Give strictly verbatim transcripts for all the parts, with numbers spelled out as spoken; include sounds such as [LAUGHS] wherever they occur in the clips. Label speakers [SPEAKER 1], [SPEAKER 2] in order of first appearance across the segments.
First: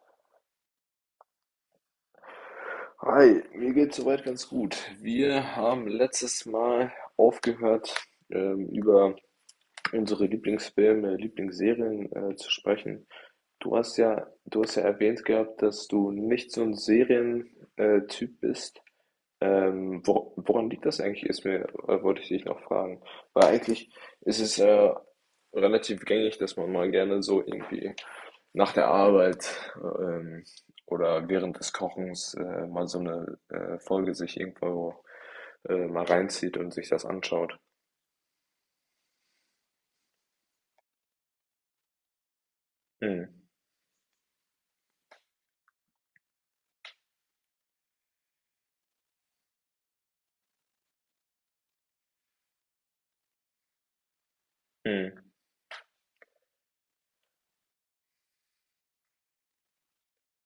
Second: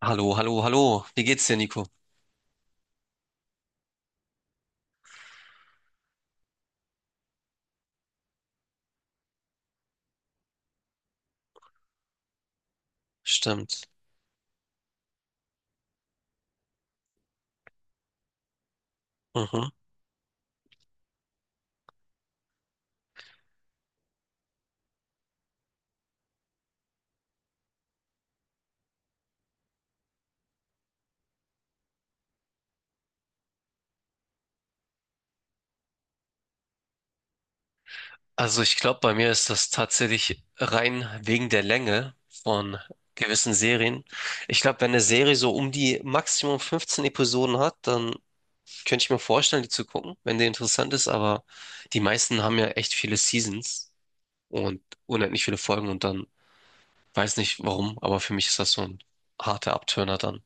[SPEAKER 1] Hallo, hallo, hallo. Wie geht's dir, Nico?
[SPEAKER 2] Hi, mir geht's soweit ganz gut. Wir haben letztes Mal aufgehört, ähm, über unsere Lieblingsfilme, Lieblingsserien, äh, zu sprechen. Du
[SPEAKER 1] Stimmt.
[SPEAKER 2] hast ja, du hast ja erwähnt gehabt, dass du nicht so ein Serientyp bist.
[SPEAKER 1] Mhm.
[SPEAKER 2] Ähm, wor woran liegt das eigentlich, ist mir, äh, wollte ich dich noch fragen. Weil eigentlich ist es äh, relativ gängig, dass man mal gerne so irgendwie nach der Arbeit, ähm, oder während des Kochens äh, mal so eine äh, Folge sich irgendwo äh, mal reinzieht und sich das anschaut.
[SPEAKER 1] Also ich glaube, bei mir ist das tatsächlich rein wegen der Länge von
[SPEAKER 2] Mhm.
[SPEAKER 1] gewissen Serien. Ich glaube, wenn eine Serie so um die Maximum fünfzehn Episoden hat, dann könnte ich mir vorstellen, die zu gucken, wenn die interessant ist. Aber die meisten haben ja echt viele Seasons und
[SPEAKER 2] Mhm.
[SPEAKER 1] unendlich viele Folgen und dann weiß nicht warum, aber für mich ist das so ein harter Abturner dann,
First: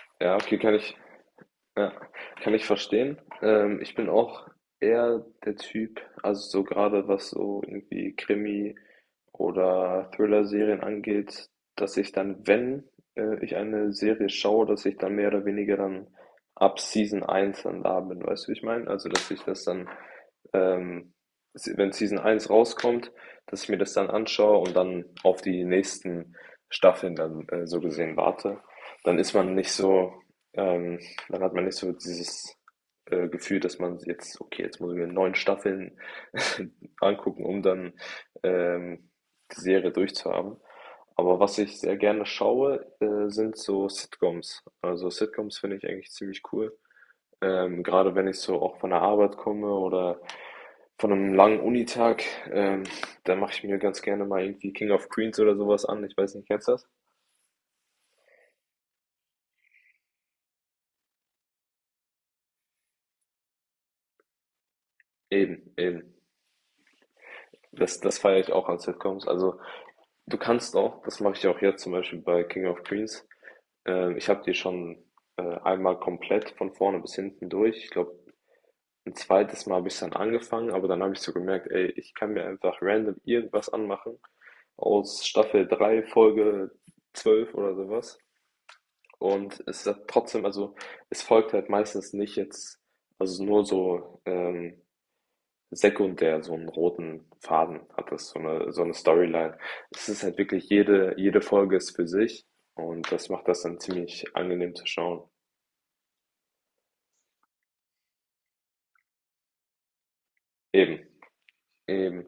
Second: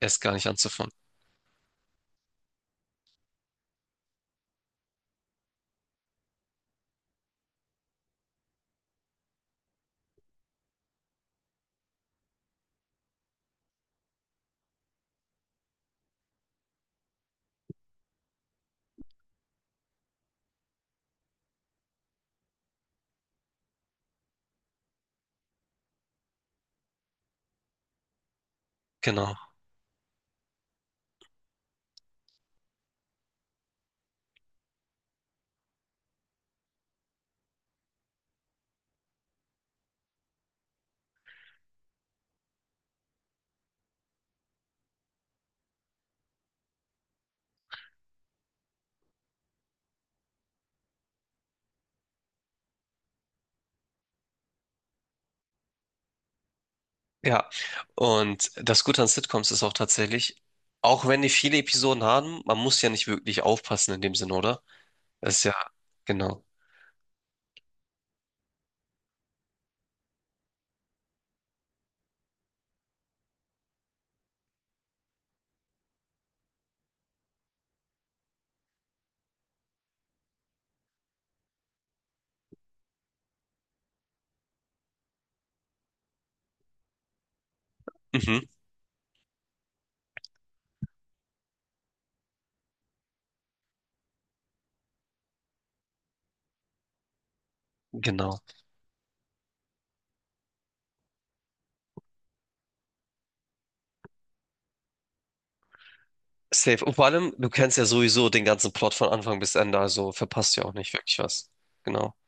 [SPEAKER 1] erst gar
[SPEAKER 2] Ja,
[SPEAKER 1] nicht
[SPEAKER 2] okay, kann
[SPEAKER 1] anzufangen.
[SPEAKER 2] ich, ja, kann ich verstehen. Ähm, ich bin auch eher der Typ, also so gerade was so irgendwie Krimi oder Thriller-Serien angeht, dass ich dann, wenn äh, ich eine Serie schaue, dass ich dann mehr oder weniger dann ab Season eins dann da bin, weißt du, wie ich meine? Also, dass ich das dann, ähm, se- wenn Season eins rauskommt, dass ich mir das dann anschaue und dann auf die nächsten Staffeln dann, äh, so gesehen, warte. Dann
[SPEAKER 1] Genau.
[SPEAKER 2] ist man nicht so, ähm, dann hat man nicht so dieses äh, Gefühl, dass man jetzt, okay, jetzt muss ich mir neun Staffeln [LAUGHS] angucken, um dann, ähm, die Serie durchzuhaben. Aber was ich sehr gerne schaue, äh, sind so Sitcoms. Also Sitcoms finde ich eigentlich ziemlich cool. Ähm, gerade wenn ich so auch von der Arbeit komme oder von einem langen Unitag, ähm, dann mache ich mir ganz gerne mal irgendwie King of Queens oder sowas an. Ich weiß nicht, kennst du das?
[SPEAKER 1] Ja, und das Gute an Sitcoms ist auch tatsächlich, auch wenn die viele Episoden haben, man muss ja nicht wirklich aufpassen in dem Sinne, oder? Das ist ja,
[SPEAKER 2] Eben, eben.
[SPEAKER 1] genau.
[SPEAKER 2] Das, das feiere ich auch an Sitcoms. Also du kannst auch, das mache ich auch jetzt zum Beispiel bei King of Queens. Äh, ich habe die schon äh, einmal komplett von vorne bis hinten durch. Ich glaube, ein zweites Mal habe ich dann angefangen, aber dann habe ich so gemerkt, ey, ich kann mir einfach random irgendwas anmachen aus Staffel drei Folge zwölf oder sowas.
[SPEAKER 1] Mhm,
[SPEAKER 2] Und es hat trotzdem, also es folgt halt meistens nicht jetzt, also nur so, ähm, sekundär so einen roten Faden hat das, so
[SPEAKER 1] genau.
[SPEAKER 2] eine so eine Storyline. Es ist halt wirklich jede jede Folge ist für sich und das macht das dann ziemlich angenehm zu schauen.
[SPEAKER 1] Safe. Und vor allem, du kennst ja sowieso den ganzen Plot von Anfang bis Ende, also verpasst ja auch nicht
[SPEAKER 2] Eben,
[SPEAKER 1] wirklich was. Genau.
[SPEAKER 2] eben.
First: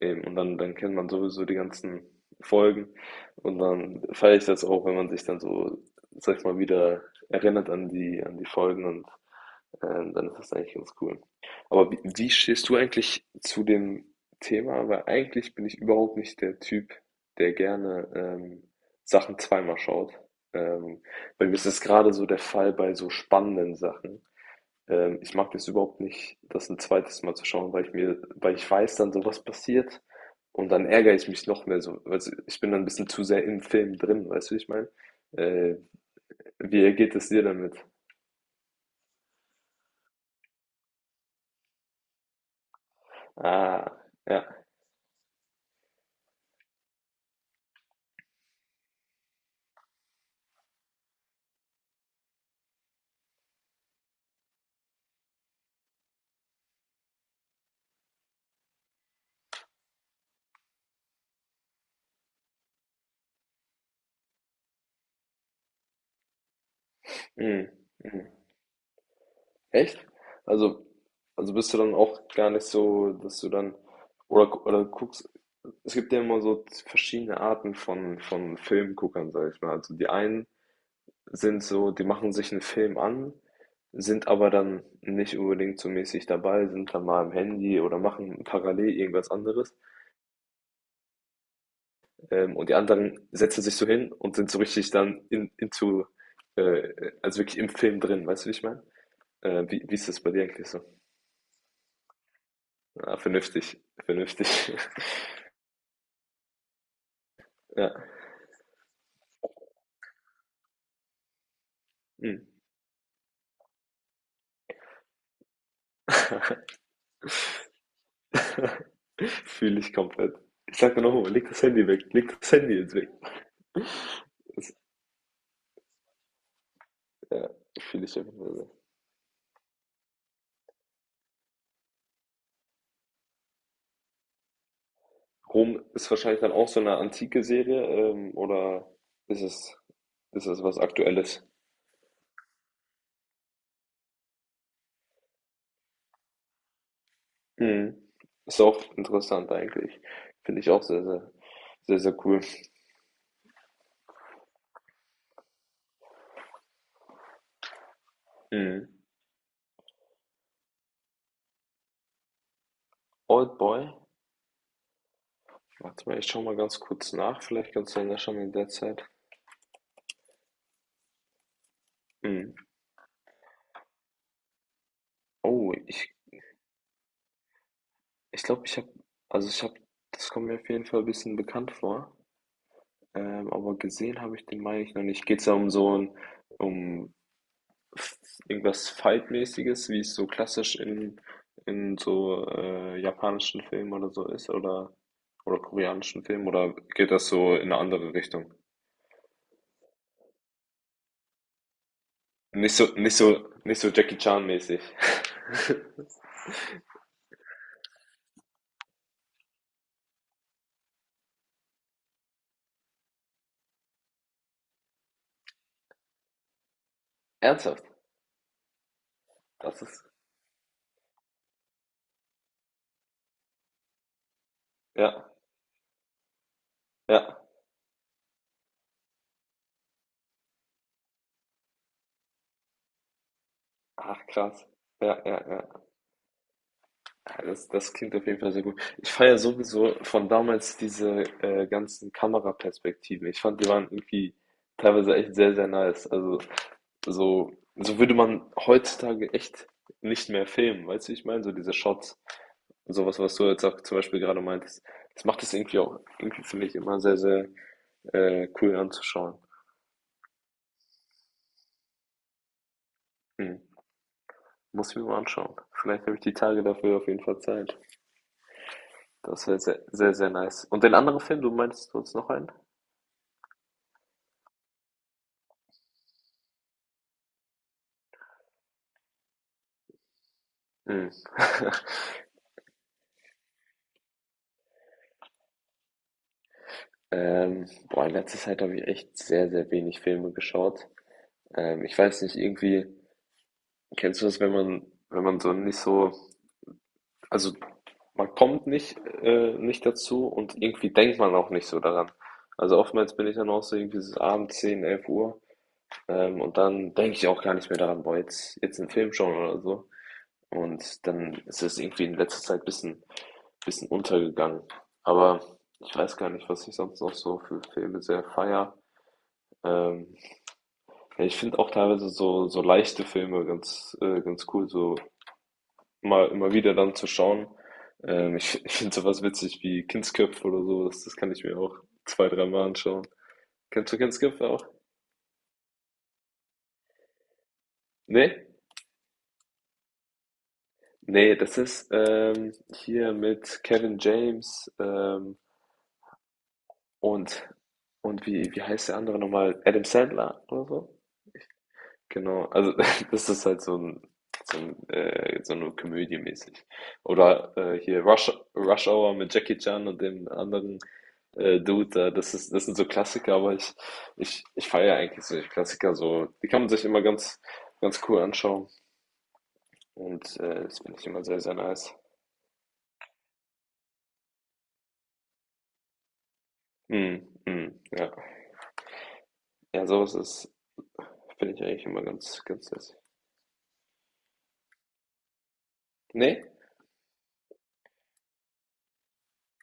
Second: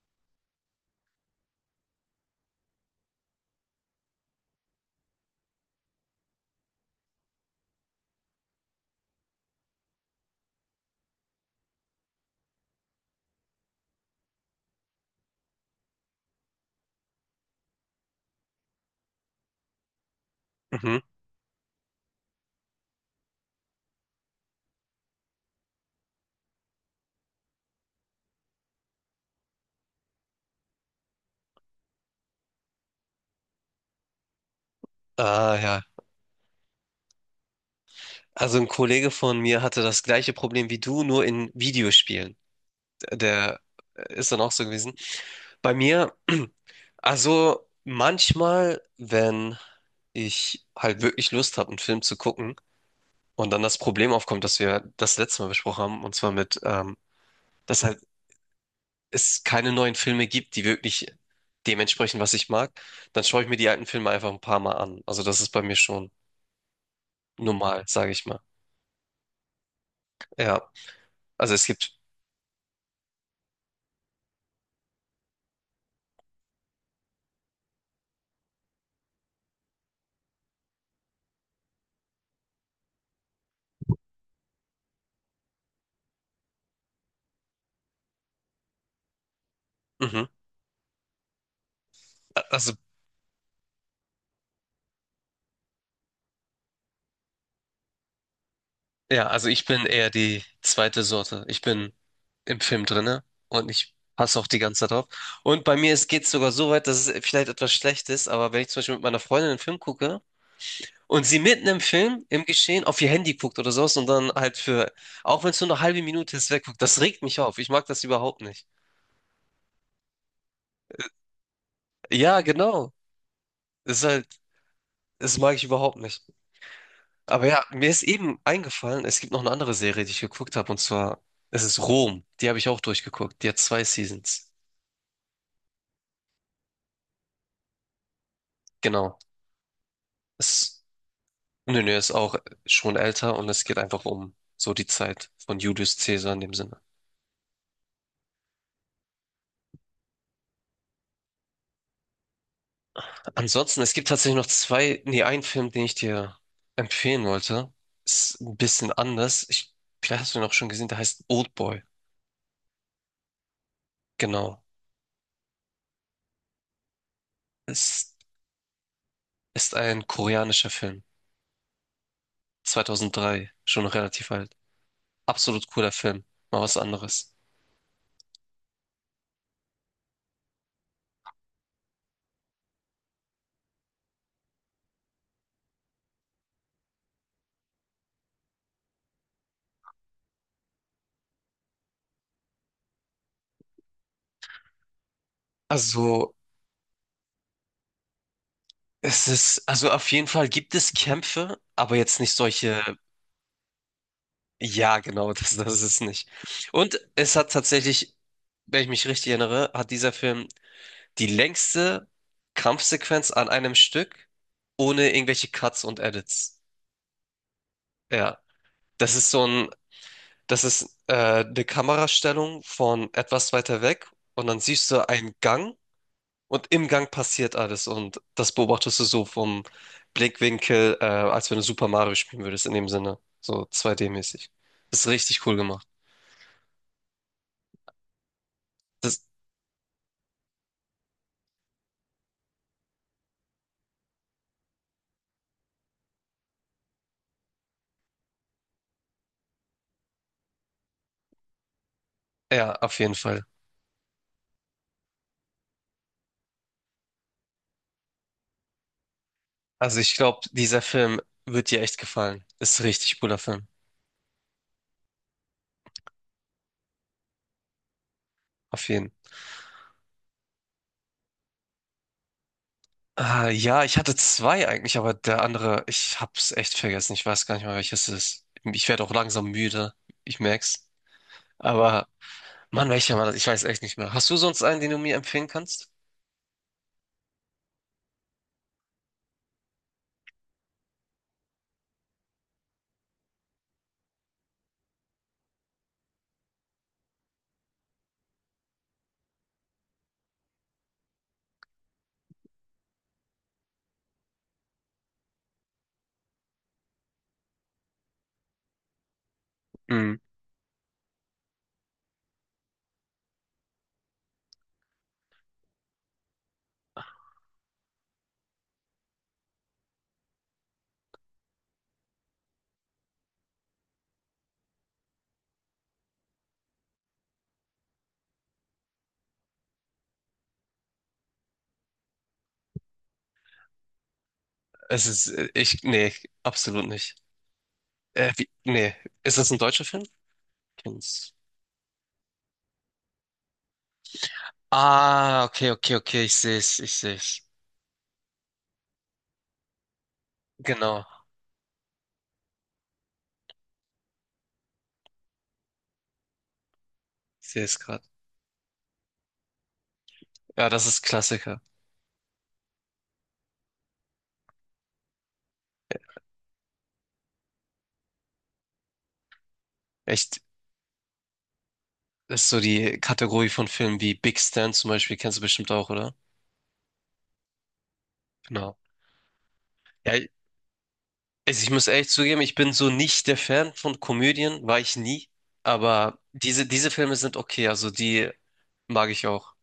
[SPEAKER 2] Eben, und dann, dann kennt man sowieso die ganzen Folgen und dann feiere ich das auch, wenn man sich dann so, sag ich mal, wieder erinnert an die, an die Folgen, und ähm, dann ist das eigentlich ganz cool. Aber wie, wie stehst du eigentlich zu dem Thema? Weil eigentlich bin ich überhaupt nicht der Typ, der gerne ähm, Sachen zweimal schaut.
[SPEAKER 1] Mhm.
[SPEAKER 2] Ähm, Bei mir ist das gerade so der Fall bei so spannenden Sachen. Ähm, ich mag das überhaupt nicht, das ein zweites Mal zu schauen, weil ich mir, weil ich weiß dann, so was passiert, und dann ärgere ich mich noch mehr so. Weißt du, ich bin dann ein bisschen zu sehr im Film drin, weißt du, wie ich meine?
[SPEAKER 1] Ah,
[SPEAKER 2] Äh,
[SPEAKER 1] ja.
[SPEAKER 2] Wie geht es dir damit?
[SPEAKER 1] Also ein Kollege von mir hatte das gleiche Problem wie du, nur in Videospielen. Der
[SPEAKER 2] Ah,
[SPEAKER 1] äh, ist dann auch
[SPEAKER 2] ja.
[SPEAKER 1] so gewesen. Bei mir, [CLEARS THROAT] also manchmal, wenn ich halt wirklich Lust habe, einen Film zu gucken und dann das Problem aufkommt, dass wir das letzte Mal besprochen haben, und zwar mit, ähm, dass halt es keine neuen Filme gibt, die wirklich dementsprechend, was ich mag, dann schaue ich mir die alten Filme einfach ein paar Mal an. Also das ist bei mir schon
[SPEAKER 2] Mhm.
[SPEAKER 1] normal, sage ich mal.
[SPEAKER 2] Mhm. Echt?
[SPEAKER 1] Ja,
[SPEAKER 2] Also, also
[SPEAKER 1] also es
[SPEAKER 2] bist du
[SPEAKER 1] gibt,
[SPEAKER 2] dann auch gar nicht so, dass du dann, oder, oder guckst, es gibt ja immer so verschiedene Arten von, von Filmguckern, sag ich mal. Also die einen sind so, die machen sich einen Film an, sind aber dann nicht unbedingt so mäßig dabei, sind dann mal am Handy oder machen parallel irgendwas anderes.
[SPEAKER 1] mhm,
[SPEAKER 2] Ähm, und
[SPEAKER 1] also
[SPEAKER 2] die anderen setzen sich so hin und sind so richtig dann in into, äh, also wirklich im Film drin, weißt du, wie ich meine?
[SPEAKER 1] ja, also ich
[SPEAKER 2] Äh, wie
[SPEAKER 1] bin
[SPEAKER 2] wie ist
[SPEAKER 1] eher
[SPEAKER 2] das bei
[SPEAKER 1] die
[SPEAKER 2] dir eigentlich so?
[SPEAKER 1] zweite Sorte. Ich bin im Film
[SPEAKER 2] Ah,
[SPEAKER 1] drinne und
[SPEAKER 2] vernünftig,
[SPEAKER 1] ich passe auch die
[SPEAKER 2] vernünftig.
[SPEAKER 1] ganze Zeit
[SPEAKER 2] [LAUGHS]
[SPEAKER 1] drauf. Und bei mir geht es sogar so weit, dass es vielleicht etwas
[SPEAKER 2] Ja,
[SPEAKER 1] schlecht ist, aber wenn ich zum Beispiel mit meiner Freundin einen Film gucke und sie mitten im Film, im
[SPEAKER 2] mhm.
[SPEAKER 1] Geschehen, auf ihr Handy guckt oder sowas und dann halt für, auch wenn es nur eine halbe Minute ist, wegguckt, das regt mich auf. Ich mag das überhaupt nicht.
[SPEAKER 2] [LAUGHS] Fühle ich komplett. Ich sag dir noch mal: „Leg das Handy weg, leg
[SPEAKER 1] Ja,
[SPEAKER 2] das Handy
[SPEAKER 1] genau.
[SPEAKER 2] jetzt weg."
[SPEAKER 1] Das ist halt,
[SPEAKER 2] Das,
[SPEAKER 1] das mag ich überhaupt nicht. Aber
[SPEAKER 2] ja,
[SPEAKER 1] ja, mir ist
[SPEAKER 2] fühle ich einfach.
[SPEAKER 1] eben eingefallen, es gibt noch eine andere Serie, die ich geguckt habe, und zwar, es ist Rom. Die habe ich auch durchgeguckt. Die hat zwei Seasons.
[SPEAKER 2] Rom ist wahrscheinlich dann auch so eine antike Serie, ähm, oder
[SPEAKER 1] Genau.
[SPEAKER 2] ist es, ist es was
[SPEAKER 1] Es
[SPEAKER 2] Aktuelles?
[SPEAKER 1] nö, nö, er ist auch schon älter und es geht einfach um so die Zeit von Julius Caesar in dem Sinne.
[SPEAKER 2] Mhm. Ist auch interessant eigentlich. Finde ich auch sehr, sehr, sehr, sehr cool.
[SPEAKER 1] Ansonsten, es gibt tatsächlich noch zwei, nee, einen Film, den ich dir empfehlen wollte. Ist ein
[SPEAKER 2] Mhm.
[SPEAKER 1] bisschen anders. Ich, vielleicht hast du ihn auch schon gesehen, der heißt Old Boy.
[SPEAKER 2] Oldboy?
[SPEAKER 1] Genau.
[SPEAKER 2] Warte mal, ich schaue mal ganz kurz nach, vielleicht kannst du ja
[SPEAKER 1] Es
[SPEAKER 2] nachschauen in der Zeit.
[SPEAKER 1] ist ein koreanischer Film.
[SPEAKER 2] Mhm.
[SPEAKER 1] zweitausenddrei, schon relativ alt. Absolut
[SPEAKER 2] Oh,
[SPEAKER 1] cooler
[SPEAKER 2] ich
[SPEAKER 1] Film. Mal was anderes.
[SPEAKER 2] ich glaube, ich habe also, ich habe, das kommt mir auf jeden Fall ein bisschen bekannt vor, ähm, aber gesehen habe ich den, meine ich, noch nicht. Geht's da um so ein, um f- irgendwas Fight-mäßiges, wie es so klassisch in, in so, äh, japanischen Filmen oder so ist, oder, oder koreanischen
[SPEAKER 1] Also,
[SPEAKER 2] Filmen, oder geht das so in eine andere Richtung?
[SPEAKER 1] es ist, also auf jeden Fall gibt es Kämpfe, aber jetzt nicht
[SPEAKER 2] Nicht so,
[SPEAKER 1] solche.
[SPEAKER 2] nicht so, nicht so Jackie Chan-mäßig.
[SPEAKER 1] Ja, genau, [LAUGHS] das, das ist es nicht. Und es hat tatsächlich, wenn ich mich richtig erinnere, hat dieser Film die längste Kampfsequenz an einem Stück ohne irgendwelche Cuts und Edits.
[SPEAKER 2] [LAUGHS] Ernsthaft?
[SPEAKER 1] Ja, das ist so ein,
[SPEAKER 2] Das ist,
[SPEAKER 1] das ist äh, eine Kamerastellung von etwas weiter weg und dann siehst du
[SPEAKER 2] ja,
[SPEAKER 1] einen Gang und im Gang
[SPEAKER 2] ja.
[SPEAKER 1] passiert alles und das beobachtest du so vom Blickwinkel, äh, als wenn du Super Mario spielen würdest, in dem Sinne, so
[SPEAKER 2] Ach,
[SPEAKER 1] zwei D-mäßig.
[SPEAKER 2] krass.
[SPEAKER 1] Das ist
[SPEAKER 2] Ja, ja,
[SPEAKER 1] richtig cool
[SPEAKER 2] ja.
[SPEAKER 1] gemacht.
[SPEAKER 2] Ja, das, das klingt auf jeden Fall sehr gut. Ich
[SPEAKER 1] Das,
[SPEAKER 2] feiere sowieso von damals diese, äh, ganzen Kameraperspektiven. Ich fand, die waren irgendwie teilweise echt sehr, sehr nice. Also so, so würde man heutzutage echt nicht mehr filmen, weißt du, wie ich meine? So diese Shots,
[SPEAKER 1] ja, auf jeden
[SPEAKER 2] sowas, was
[SPEAKER 1] Fall.
[SPEAKER 2] du jetzt auch zum Beispiel gerade meintest. Das macht es irgendwie auch, irgendwie finde ich immer sehr, sehr, äh, cool anzuschauen.
[SPEAKER 1] Also ich glaube, dieser Film wird dir echt gefallen. Ist ein richtig cooler
[SPEAKER 2] Hm.
[SPEAKER 1] Film.
[SPEAKER 2] Muss ich mir mal anschauen. Vielleicht habe ich die Tage dafür auf jeden Fall Zeit.
[SPEAKER 1] Auf jeden.
[SPEAKER 2] Das wäre sehr, sehr, sehr nice. Und den anderen Film, du meinst, du hast noch einen?
[SPEAKER 1] Ah, ja, ich hatte zwei eigentlich, aber der andere, ich hab's echt vergessen. Ich weiß gar nicht mal, welches es ist. Ich werde auch langsam müde. Ich merk's.
[SPEAKER 2] Mhm. [LAUGHS]
[SPEAKER 1] Aber Mann, welcher war das? Ich weiß echt nicht mehr. Hast du sonst einen, den du mir empfehlen kannst?
[SPEAKER 2] Ähm, boah, in letzter Zeit habe ich echt sehr, sehr wenig Filme geschaut. Ähm, ich weiß nicht, irgendwie, kennst du das, wenn man, wenn man so nicht so, also man kommt nicht, äh, nicht dazu, und irgendwie denkt man auch nicht so daran. Also oftmals bin ich dann auch so irgendwie so abends zehn, elf Uhr, ähm, und dann denke ich auch gar nicht mehr daran, boah, jetzt, jetzt einen Film schauen oder so.
[SPEAKER 1] Hm.
[SPEAKER 2] Und dann ist es irgendwie in letzter Zeit ein bisschen, bisschen untergegangen. Aber ich weiß gar nicht, was ich sonst noch so für Filme sehr feier. Ähm, ja, ich finde auch teilweise so, so leichte Filme ganz, äh, ganz cool, so mal immer wieder dann zu schauen. Ähm, ich ich finde sowas witzig wie Kindsköpfe oder sowas, das kann ich mir auch zwei-, dreimal anschauen. Kennst du Kindsköpfe auch?
[SPEAKER 1] Es ist, äh, ich, nee, absolut nicht. Äh,
[SPEAKER 2] Nee?
[SPEAKER 1] wie, nee, ist das ein deutscher Film? Kennst.
[SPEAKER 2] Nee, das ist, ähm, hier mit Kevin James, ähm,
[SPEAKER 1] Ah, okay, okay, okay, ich seh's, ich seh's.
[SPEAKER 2] und und wie wie heißt der andere noch mal? Adam Sandler oder so?
[SPEAKER 1] Genau,
[SPEAKER 2] Genau, also [LAUGHS] das ist halt so 'n, so 'n äh, so 'ne Komödie mäßig.
[SPEAKER 1] ich
[SPEAKER 2] Oder,
[SPEAKER 1] seh's
[SPEAKER 2] äh, hier
[SPEAKER 1] gerade.
[SPEAKER 2] Rush Rush Hour mit Jackie Chan und dem
[SPEAKER 1] Ja,
[SPEAKER 2] anderen,
[SPEAKER 1] das ist
[SPEAKER 2] äh,
[SPEAKER 1] Klassiker.
[SPEAKER 2] Dude da. Das ist das sind so Klassiker, aber ich ich ich feiere eigentlich solche Klassiker so. Die kann man sich immer ganz ganz cool anschauen,
[SPEAKER 1] Echt,
[SPEAKER 2] und, äh, das finde ich immer sehr, sehr nice.
[SPEAKER 1] das ist so die Kategorie von Filmen wie Big Stan zum Beispiel, kennst du bestimmt auch, oder?
[SPEAKER 2] Mhm, mhm, ja.
[SPEAKER 1] Genau.
[SPEAKER 2] Ja,
[SPEAKER 1] Ja,
[SPEAKER 2] sowas
[SPEAKER 1] ich,
[SPEAKER 2] ist, finde
[SPEAKER 1] also
[SPEAKER 2] ich,
[SPEAKER 1] ich muss
[SPEAKER 2] eigentlich immer
[SPEAKER 1] ehrlich zugeben,
[SPEAKER 2] ganz
[SPEAKER 1] ich
[SPEAKER 2] ganz
[SPEAKER 1] bin so
[SPEAKER 2] nice.
[SPEAKER 1] nicht der Fan von Komödien, war ich nie. Aber
[SPEAKER 2] Ne?
[SPEAKER 1] diese, diese Filme sind okay, also die mag ich auch.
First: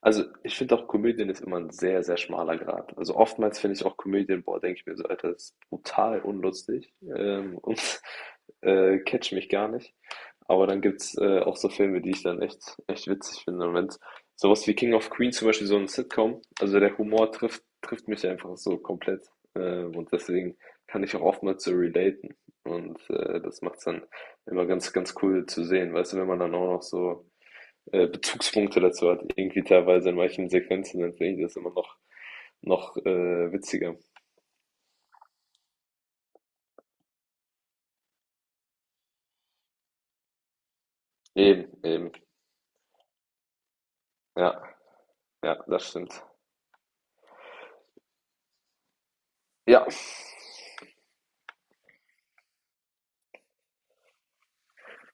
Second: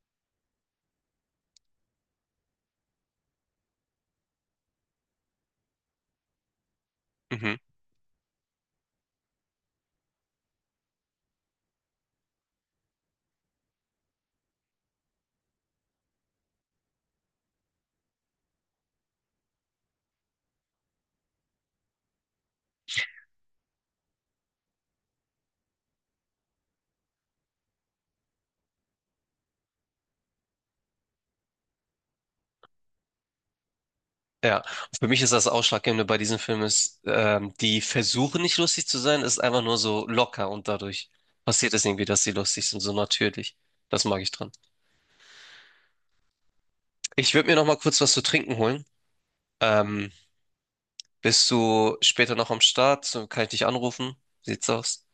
[SPEAKER 2] Also, ich finde auch, Komödien ist immer ein sehr, sehr schmaler Grat. Also, oftmals finde ich auch Komödien, boah, denke ich mir so: „Alter, das ist brutal unlustig,
[SPEAKER 1] Mhm.
[SPEAKER 2] ähm, und, [LAUGHS] äh, catcht mich gar nicht." Aber dann gibt's, äh, auch so Filme, die ich dann echt echt witzig finde. Und wenn's so was wie „King of Queens" zum Beispiel, so ein Sitcom also, der Humor trifft trifft mich einfach so komplett, ähm, und deswegen kann ich auch oftmals so relaten. Und, äh, das macht's dann immer ganz, ganz cool zu sehen, weißt du, wenn man dann auch noch so, äh, Bezugspunkte dazu hat, irgendwie teilweise in manchen Sequenzen, dann finde ich das immer noch, noch, äh, witziger.
[SPEAKER 1] Ja, und für mich ist das Ausschlaggebende bei diesen Filmen ist, ähm, die versuchen nicht lustig zu sein, ist einfach nur so locker und dadurch
[SPEAKER 2] Eben,
[SPEAKER 1] passiert es irgendwie,
[SPEAKER 2] eben.
[SPEAKER 1] dass sie lustig sind, so natürlich. Das mag ich dran.
[SPEAKER 2] Ja, ja, das stimmt.
[SPEAKER 1] Ich würde mir noch mal kurz was zu trinken holen.
[SPEAKER 2] Ja,
[SPEAKER 1] Ähm, Bist du später noch am Start? So, kann ich dich anrufen? Sieht's aus?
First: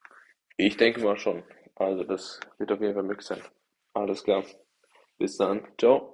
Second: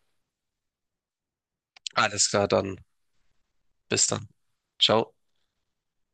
[SPEAKER 2] ich denke mal schon. Also
[SPEAKER 1] Alles
[SPEAKER 2] das
[SPEAKER 1] klar,
[SPEAKER 2] wird
[SPEAKER 1] dann
[SPEAKER 2] auf jeden Fall möglich sein.
[SPEAKER 1] bis
[SPEAKER 2] Alles
[SPEAKER 1] dann.
[SPEAKER 2] klar.
[SPEAKER 1] Ciao.
[SPEAKER 2] Bis dann. Ciao.